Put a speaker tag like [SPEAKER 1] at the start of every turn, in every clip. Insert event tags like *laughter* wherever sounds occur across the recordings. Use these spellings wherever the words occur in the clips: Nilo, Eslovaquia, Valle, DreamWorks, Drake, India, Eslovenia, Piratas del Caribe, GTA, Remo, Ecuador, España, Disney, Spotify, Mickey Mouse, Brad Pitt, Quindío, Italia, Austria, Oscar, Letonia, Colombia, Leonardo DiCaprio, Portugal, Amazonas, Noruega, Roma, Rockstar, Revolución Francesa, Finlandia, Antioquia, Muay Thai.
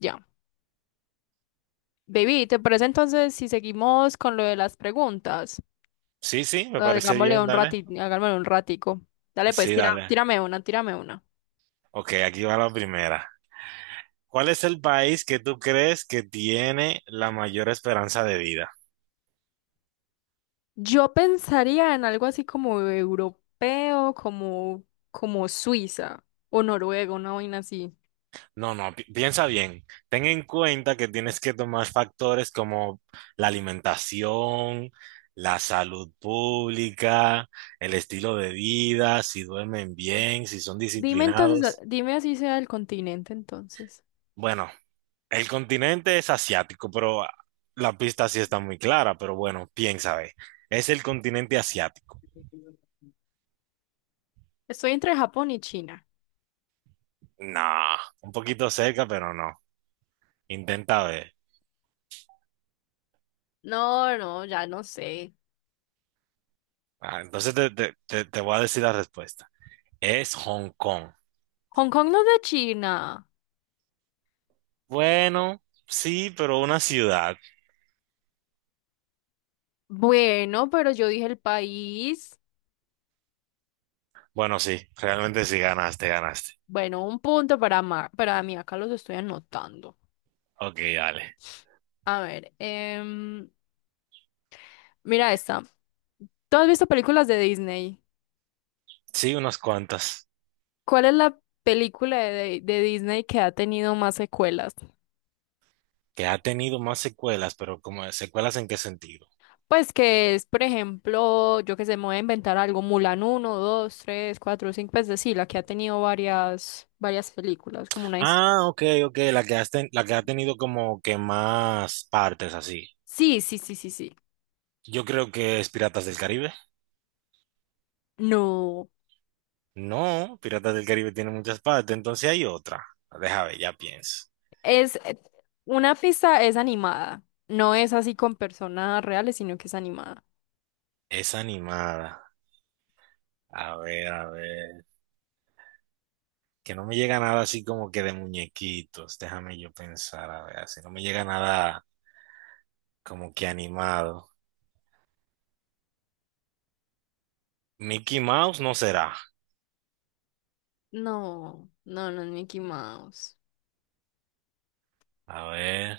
[SPEAKER 1] Ya. Baby, ¿te parece entonces si seguimos con lo de las preguntas?
[SPEAKER 2] Sí, me parece
[SPEAKER 1] Hagámosle
[SPEAKER 2] bien,
[SPEAKER 1] un
[SPEAKER 2] dale.
[SPEAKER 1] ratito, hagámosle un ratico. Dale, pues,
[SPEAKER 2] Sí,
[SPEAKER 1] tira,
[SPEAKER 2] dale.
[SPEAKER 1] tírame una, tírame una.
[SPEAKER 2] Ok, aquí va la primera. ¿Cuál es el país que tú crees que tiene la mayor esperanza de vida?
[SPEAKER 1] Yo pensaría en algo así como europeo, como, como Suiza o Noruega, una vaina así.
[SPEAKER 2] No, piensa bien. Ten en cuenta que tienes que tomar factores como la alimentación, la salud pública, el estilo de vida, si duermen bien, si son
[SPEAKER 1] Dime entonces,
[SPEAKER 2] disciplinados.
[SPEAKER 1] dime así sea el continente entonces.
[SPEAKER 2] Bueno, el continente es asiático, pero la pista sí está muy clara, pero bueno, piensa, ve. Es el continente asiático.
[SPEAKER 1] Estoy entre Japón y China.
[SPEAKER 2] No, un poquito cerca, pero no. Intenta ver.
[SPEAKER 1] No, no, ya no sé.
[SPEAKER 2] Entonces te voy a decir la respuesta. Es Hong Kong.
[SPEAKER 1] Hong Kong no es de China.
[SPEAKER 2] Bueno, sí, pero una ciudad.
[SPEAKER 1] Bueno, pero yo dije el país.
[SPEAKER 2] Bueno, sí, realmente sí ganaste, ganaste.
[SPEAKER 1] Bueno, un punto para, para mí, acá los estoy anotando.
[SPEAKER 2] Ok, dale.
[SPEAKER 1] A ver, mira esta. ¿Tú has visto películas de Disney?
[SPEAKER 2] Sí, unas cuantas.
[SPEAKER 1] ¿Cuál es la película de Disney que ha tenido más secuelas?
[SPEAKER 2] Que ha tenido más secuelas, pero como secuelas en qué sentido.
[SPEAKER 1] Pues que es, por ejemplo, yo que sé, me voy a inventar algo, Mulan uno, 2, 3, 4, 5. Pues de sí, la que ha tenido varias, varias películas, como una...
[SPEAKER 2] Ah, ok, ok, la la que ha tenido como que más partes así.
[SPEAKER 1] Sí, sí, sí, sí, sí.
[SPEAKER 2] Yo creo que es Piratas del Caribe.
[SPEAKER 1] No,
[SPEAKER 2] No, Piratas del Caribe tiene muchas partes, entonces hay otra. Déjame, ya pienso.
[SPEAKER 1] es... Una pista es animada, no es así con personas reales, sino que es animada.
[SPEAKER 2] Es animada. A ver, a ver. Que no me llega nada así como que de muñequitos. Déjame yo pensar, a ver, si no me llega nada como que animado. Mickey Mouse no será.
[SPEAKER 1] No, no, no es Mickey Mouse.
[SPEAKER 2] A ver,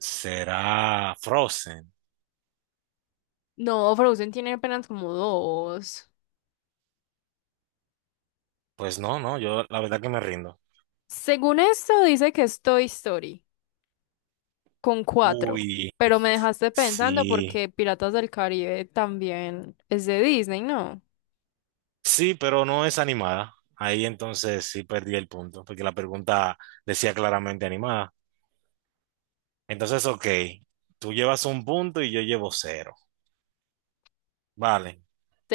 [SPEAKER 2] será Frozen.
[SPEAKER 1] No, Frozen tiene apenas como dos.
[SPEAKER 2] Pues no, no, yo la verdad que me rindo.
[SPEAKER 1] Según esto, dice que es Toy Story, con cuatro.
[SPEAKER 2] Uy.
[SPEAKER 1] Pero me dejaste pensando
[SPEAKER 2] Sí,
[SPEAKER 1] porque Piratas del Caribe también es de Disney, ¿no?
[SPEAKER 2] sí, pero no es animada. Ahí entonces sí perdí el punto, porque la pregunta decía claramente animada. Entonces, ok, tú llevas un punto y yo llevo cero. Vale,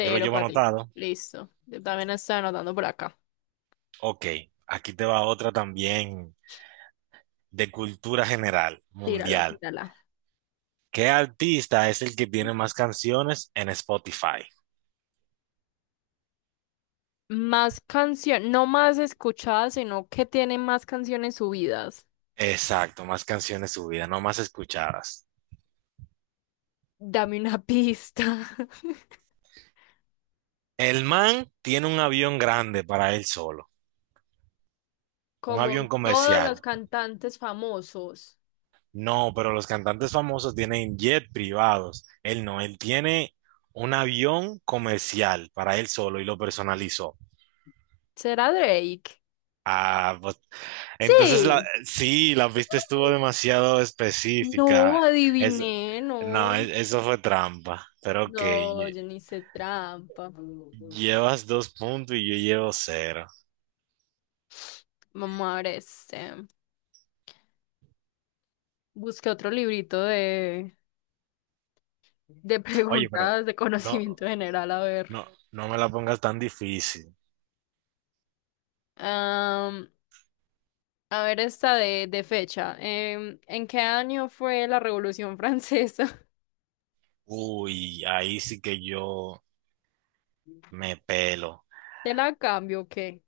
[SPEAKER 2] yo lo llevo
[SPEAKER 1] para ti.
[SPEAKER 2] anotado.
[SPEAKER 1] Listo. Yo también estoy anotando por acá.
[SPEAKER 2] Ok, aquí te va otra también de cultura general,
[SPEAKER 1] Tírala,
[SPEAKER 2] mundial.
[SPEAKER 1] tírala.
[SPEAKER 2] ¿Qué artista es el que tiene más canciones en Spotify?
[SPEAKER 1] Más canción, no más escuchadas, sino que tiene más canciones subidas.
[SPEAKER 2] Exacto, más canciones subidas, no más escuchadas.
[SPEAKER 1] Dame una pista. *laughs*
[SPEAKER 2] El man tiene un avión grande para él solo, un
[SPEAKER 1] Como
[SPEAKER 2] avión
[SPEAKER 1] todos los
[SPEAKER 2] comercial.
[SPEAKER 1] cantantes famosos.
[SPEAKER 2] No, pero los cantantes famosos tienen jet privados. Él no, él tiene un avión comercial para él solo y lo personalizó.
[SPEAKER 1] ¿Será Drake?
[SPEAKER 2] Ah, pues, entonces
[SPEAKER 1] Sí.
[SPEAKER 2] sí, la pista estuvo demasiado específica.
[SPEAKER 1] No,
[SPEAKER 2] Es,
[SPEAKER 1] adiviné, no.
[SPEAKER 2] no, e- Eso fue trampa. Pero ok,
[SPEAKER 1] No, yo ni hice trampa.
[SPEAKER 2] llevas dos puntos y yo llevo cero.
[SPEAKER 1] Vamos a ver este. Busqué otro librito de *laughs*
[SPEAKER 2] Oye, pero
[SPEAKER 1] preguntas de
[SPEAKER 2] no,
[SPEAKER 1] conocimiento general, a ver.
[SPEAKER 2] no me la pongas tan difícil.
[SPEAKER 1] Am, a ver esta de fecha. ¿En qué año fue la Revolución Francesa? *laughs*
[SPEAKER 2] Uy, ahí sí que yo me pelo.
[SPEAKER 1] ¿Te la cambio o qué?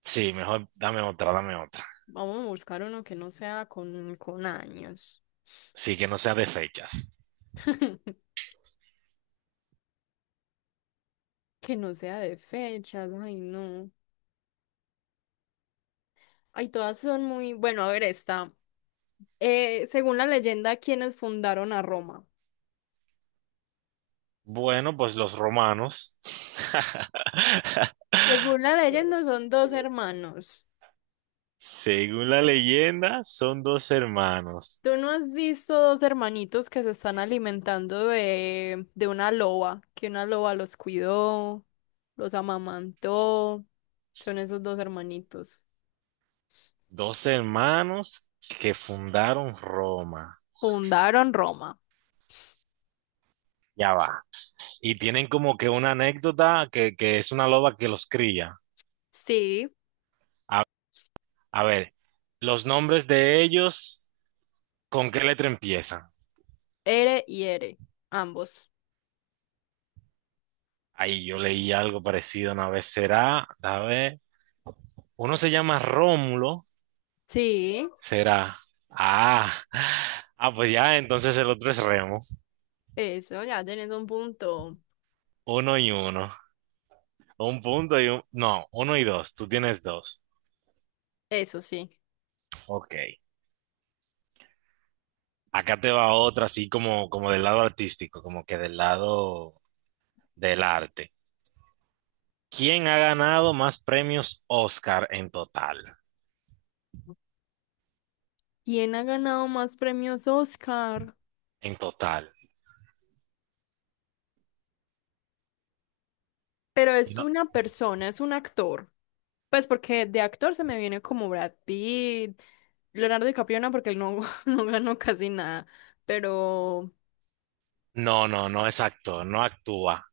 [SPEAKER 2] Sí, mejor dame otra, dame otra.
[SPEAKER 1] Vamos a buscar uno que no sea con años.
[SPEAKER 2] Sí, que no sea de fechas.
[SPEAKER 1] *laughs* Que no sea de fechas, ay no. Ay, todas son muy, bueno, a ver esta. Según la leyenda, ¿quiénes fundaron a Roma?
[SPEAKER 2] Bueno, pues los romanos, *laughs*
[SPEAKER 1] Según la leyenda, son dos hermanos.
[SPEAKER 2] según la leyenda, son dos hermanos.
[SPEAKER 1] ¿Tú no has visto dos hermanitos que se están alimentando de una loba? Que una loba los cuidó, los amamantó. Son esos dos hermanitos.
[SPEAKER 2] Dos hermanos que fundaron Roma.
[SPEAKER 1] Fundaron Roma.
[SPEAKER 2] Ya va. Y tienen como que una anécdota que es una loba que los cría.
[SPEAKER 1] Sí,
[SPEAKER 2] A, a ver, los nombres de ellos, ¿con qué letra empiezan?
[SPEAKER 1] Ere y Ere, ambos.
[SPEAKER 2] Ay, yo leí algo parecido una vez. Será, a ver, uno se llama Rómulo,
[SPEAKER 1] Sí,
[SPEAKER 2] será. Ah, *laughs* ah, pues ya, entonces el otro es Remo.
[SPEAKER 1] eso, ya tenés un punto.
[SPEAKER 2] Uno y uno. Un punto y un. No, uno y dos. Tú tienes dos.
[SPEAKER 1] Eso sí.
[SPEAKER 2] Ok. Acá te va otra, así como, como del lado artístico, como que del lado del arte. ¿Quién ha ganado más premios Oscar en total?
[SPEAKER 1] ¿Quién ha ganado más premios Oscar?
[SPEAKER 2] En total.
[SPEAKER 1] Pero
[SPEAKER 2] Y
[SPEAKER 1] es
[SPEAKER 2] No,
[SPEAKER 1] una persona, es un actor. Pues porque de actor se me viene como Brad Pitt, Leonardo DiCaprio no, porque él no, *laughs* no ganó casi nada. Pero
[SPEAKER 2] no, no es actor, no actúa.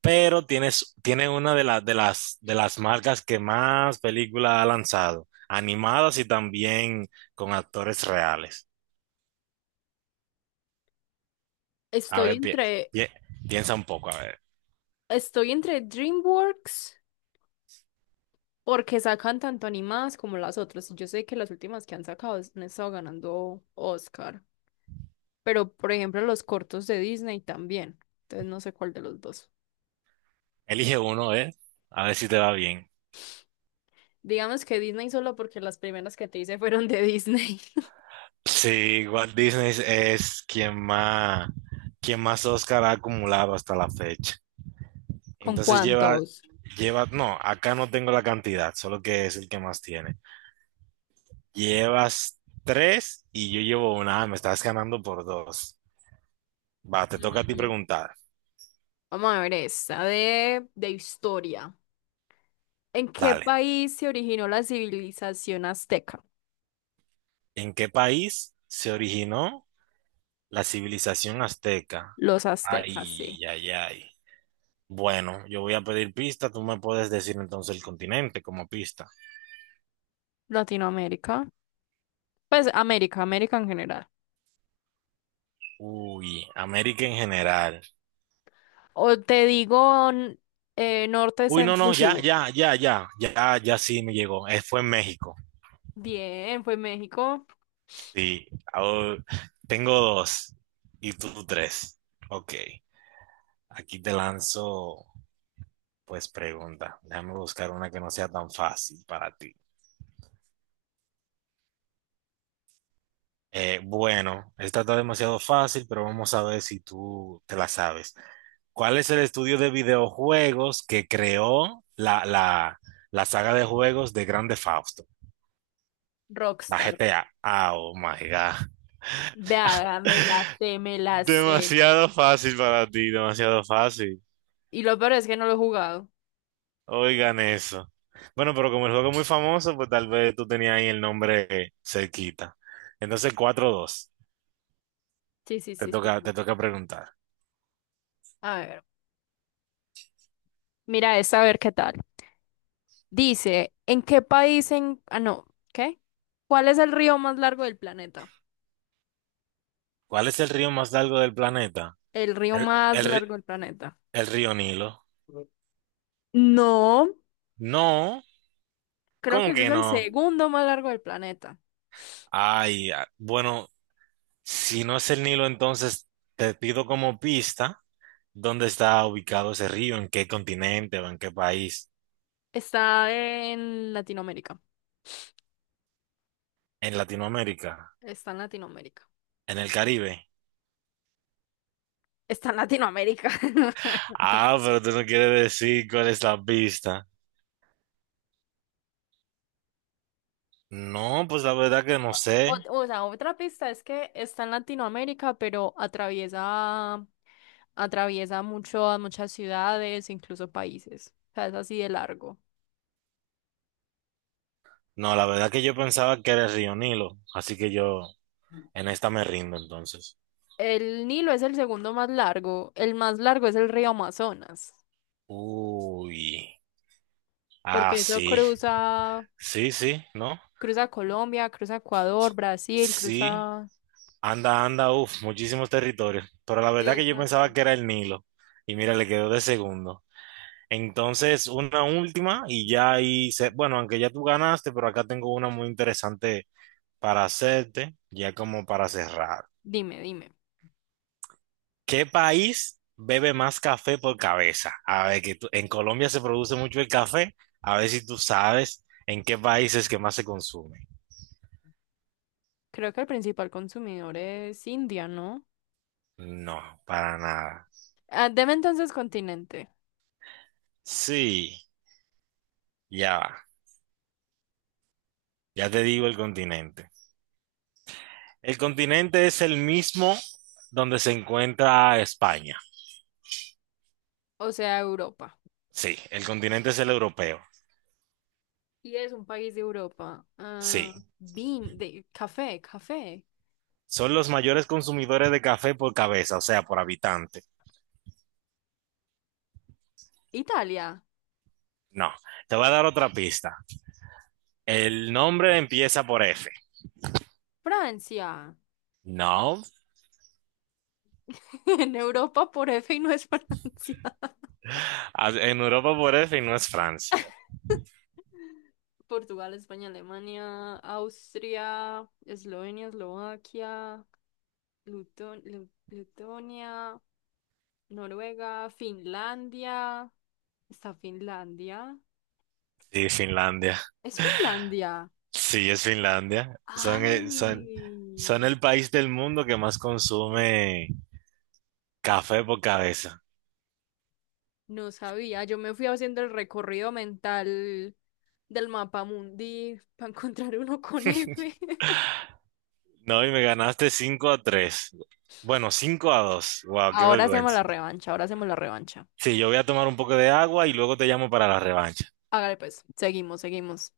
[SPEAKER 2] Pero tiene una de, de las marcas que más películas ha lanzado, animadas y también con actores reales. A
[SPEAKER 1] estoy
[SPEAKER 2] ver,
[SPEAKER 1] entre,
[SPEAKER 2] pi- piensa un poco, a ver.
[SPEAKER 1] estoy entre DreamWorks, porque sacan tanto animadas como las otras. Y yo sé que las últimas que han sacado han estado ganando Oscar. Pero, por ejemplo, los cortos de Disney también. Entonces no sé cuál de los dos.
[SPEAKER 2] Elige uno, ¿eh? A ver si te va bien.
[SPEAKER 1] Digamos que Disney solo porque las primeras que te hice fueron de Disney. *laughs*
[SPEAKER 2] Sí, Walt Disney es quien más Oscar ha acumulado hasta la fecha.
[SPEAKER 1] ¿Con
[SPEAKER 2] Entonces
[SPEAKER 1] cuántos?
[SPEAKER 2] lleva, no, acá no tengo la cantidad, solo que es el que más tiene. Llevas tres y yo llevo una. Ah, me estás ganando por dos. Va, te toca a ti
[SPEAKER 1] Ujú.
[SPEAKER 2] preguntar.
[SPEAKER 1] Vamos a ver esta de historia. ¿En qué
[SPEAKER 2] Dale.
[SPEAKER 1] país se originó la civilización azteca?
[SPEAKER 2] ¿En qué país se originó la civilización azteca?
[SPEAKER 1] Los aztecas, sí.
[SPEAKER 2] Ay, ay, ay. Bueno, yo voy a pedir pista. Tú me puedes decir entonces el continente como pista.
[SPEAKER 1] Latinoamérica. Pues América, América en general.
[SPEAKER 2] Uy, América en general.
[SPEAKER 1] O te digo norte,
[SPEAKER 2] Uy, no,
[SPEAKER 1] centro,
[SPEAKER 2] no,
[SPEAKER 1] sur.
[SPEAKER 2] ya sí me llegó. Fue en México.
[SPEAKER 1] Bien, fue México.
[SPEAKER 2] Sí, ahora tengo dos y tú tres. Ok, aquí te lanzo, pues pregunta. Déjame buscar una que no sea tan fácil para ti. Bueno, esta está demasiado fácil, pero vamos a ver si tú te la sabes. ¿Cuál es el estudio de videojuegos que creó la saga de juegos de Grande Fausto? La
[SPEAKER 1] Rockstar.
[SPEAKER 2] GTA. Ah, Oh my God.
[SPEAKER 1] Vea, me la
[SPEAKER 2] *laughs*
[SPEAKER 1] sé, me la sé.
[SPEAKER 2] Demasiado fácil para ti, demasiado fácil.
[SPEAKER 1] Y lo peor es que no lo he jugado.
[SPEAKER 2] Oigan eso. Bueno, pero como el juego es muy famoso, pues tal vez tú tenías ahí el nombre cerquita. Entonces, cuatro dos.
[SPEAKER 1] Sí, sí, sí, sí, sí.
[SPEAKER 2] Te toca preguntar.
[SPEAKER 1] A ver. Mira, esta a ver qué tal. Dice, ¿en qué país en... Ah, no, ¿qué? ¿Cuál es el río más largo del planeta?
[SPEAKER 2] ¿Cuál es el río más largo del planeta?
[SPEAKER 1] El río
[SPEAKER 2] El,
[SPEAKER 1] más
[SPEAKER 2] el
[SPEAKER 1] largo
[SPEAKER 2] ri-
[SPEAKER 1] del planeta.
[SPEAKER 2] El río Nilo.
[SPEAKER 1] No,
[SPEAKER 2] No,
[SPEAKER 1] creo que
[SPEAKER 2] ¿cómo
[SPEAKER 1] ese es
[SPEAKER 2] que
[SPEAKER 1] el
[SPEAKER 2] no?
[SPEAKER 1] segundo más largo del planeta.
[SPEAKER 2] Bueno, si no es el Nilo, entonces te pido como pista dónde está ubicado ese río, en qué continente o en qué país.
[SPEAKER 1] Está en Latinoamérica.
[SPEAKER 2] En Latinoamérica,
[SPEAKER 1] Está en Latinoamérica.
[SPEAKER 2] en el Caribe.
[SPEAKER 1] Está en Latinoamérica. *laughs*
[SPEAKER 2] Ah, pero tú no quieres decir cuál es la pista. No, pues la verdad que no
[SPEAKER 1] O,
[SPEAKER 2] sé.
[SPEAKER 1] o sea, otra pista es que está en Latinoamérica, pero atraviesa, atraviesa mucho, muchas ciudades, incluso países. O sea, es así de largo.
[SPEAKER 2] No, la verdad que yo pensaba que era el río Nilo, así que yo en esta me rindo entonces.
[SPEAKER 1] El Nilo es el segundo más largo. El más largo es el río Amazonas,
[SPEAKER 2] Uy,
[SPEAKER 1] porque eso
[SPEAKER 2] sí.
[SPEAKER 1] cruza,
[SPEAKER 2] Sí, sí, ¿no?
[SPEAKER 1] cruza Colombia, cruza Ecuador, Brasil,
[SPEAKER 2] Sí.
[SPEAKER 1] cruza...
[SPEAKER 2] Anda, anda, uff, muchísimos territorios. Pero la verdad que yo pensaba
[SPEAKER 1] Exacto.
[SPEAKER 2] que era el Nilo. Y mira, le quedó de segundo. Entonces, una última y ya ahí, bueno, aunque ya tú ganaste, pero acá tengo una muy interesante para hacerte, ya como para cerrar.
[SPEAKER 1] Dime, dime.
[SPEAKER 2] ¿Qué país bebe más café por cabeza? A ver, que en Colombia se produce mucho el café. A ver si tú sabes en qué país es que más se consume.
[SPEAKER 1] Creo que el principal consumidor es India, ¿no?
[SPEAKER 2] No, para nada.
[SPEAKER 1] Ah, deme entonces continente,
[SPEAKER 2] Sí, ya va. Ya te digo el continente. El continente es el mismo donde se encuentra España.
[SPEAKER 1] o sea, Europa.
[SPEAKER 2] Sí, el continente es el europeo.
[SPEAKER 1] Y es un país de Europa. Ah,
[SPEAKER 2] Sí,
[SPEAKER 1] de café, café.
[SPEAKER 2] son los mayores consumidores de café por cabeza, o sea, por habitante.
[SPEAKER 1] Italia,
[SPEAKER 2] No, te voy a dar otra pista. El nombre empieza por F.
[SPEAKER 1] Francia.
[SPEAKER 2] No,
[SPEAKER 1] *laughs* En Europa por F y no es Francia.
[SPEAKER 2] en Europa por F y no es Francia.
[SPEAKER 1] *laughs* Portugal, España, Alemania, Austria, Eslovenia, Eslovaquia, Letonia, Noruega, Finlandia. ¿Está Finlandia?
[SPEAKER 2] Sí, Finlandia.
[SPEAKER 1] ¿Es Finlandia?
[SPEAKER 2] Sí, es Finlandia.
[SPEAKER 1] Ay,
[SPEAKER 2] Son el país del mundo que más consume café por cabeza.
[SPEAKER 1] no sabía. Yo me fui haciendo el recorrido mental del mapa mundi para encontrar uno con F. *laughs*
[SPEAKER 2] No, y me ganaste 5-3. Bueno, 5-2. Wow, qué
[SPEAKER 1] Ahora hacemos la
[SPEAKER 2] vergüenza.
[SPEAKER 1] revancha, ahora hacemos la revancha.
[SPEAKER 2] Sí, yo voy a tomar un poco de agua y luego te llamo para la revancha.
[SPEAKER 1] Hágale pues, seguimos, seguimos.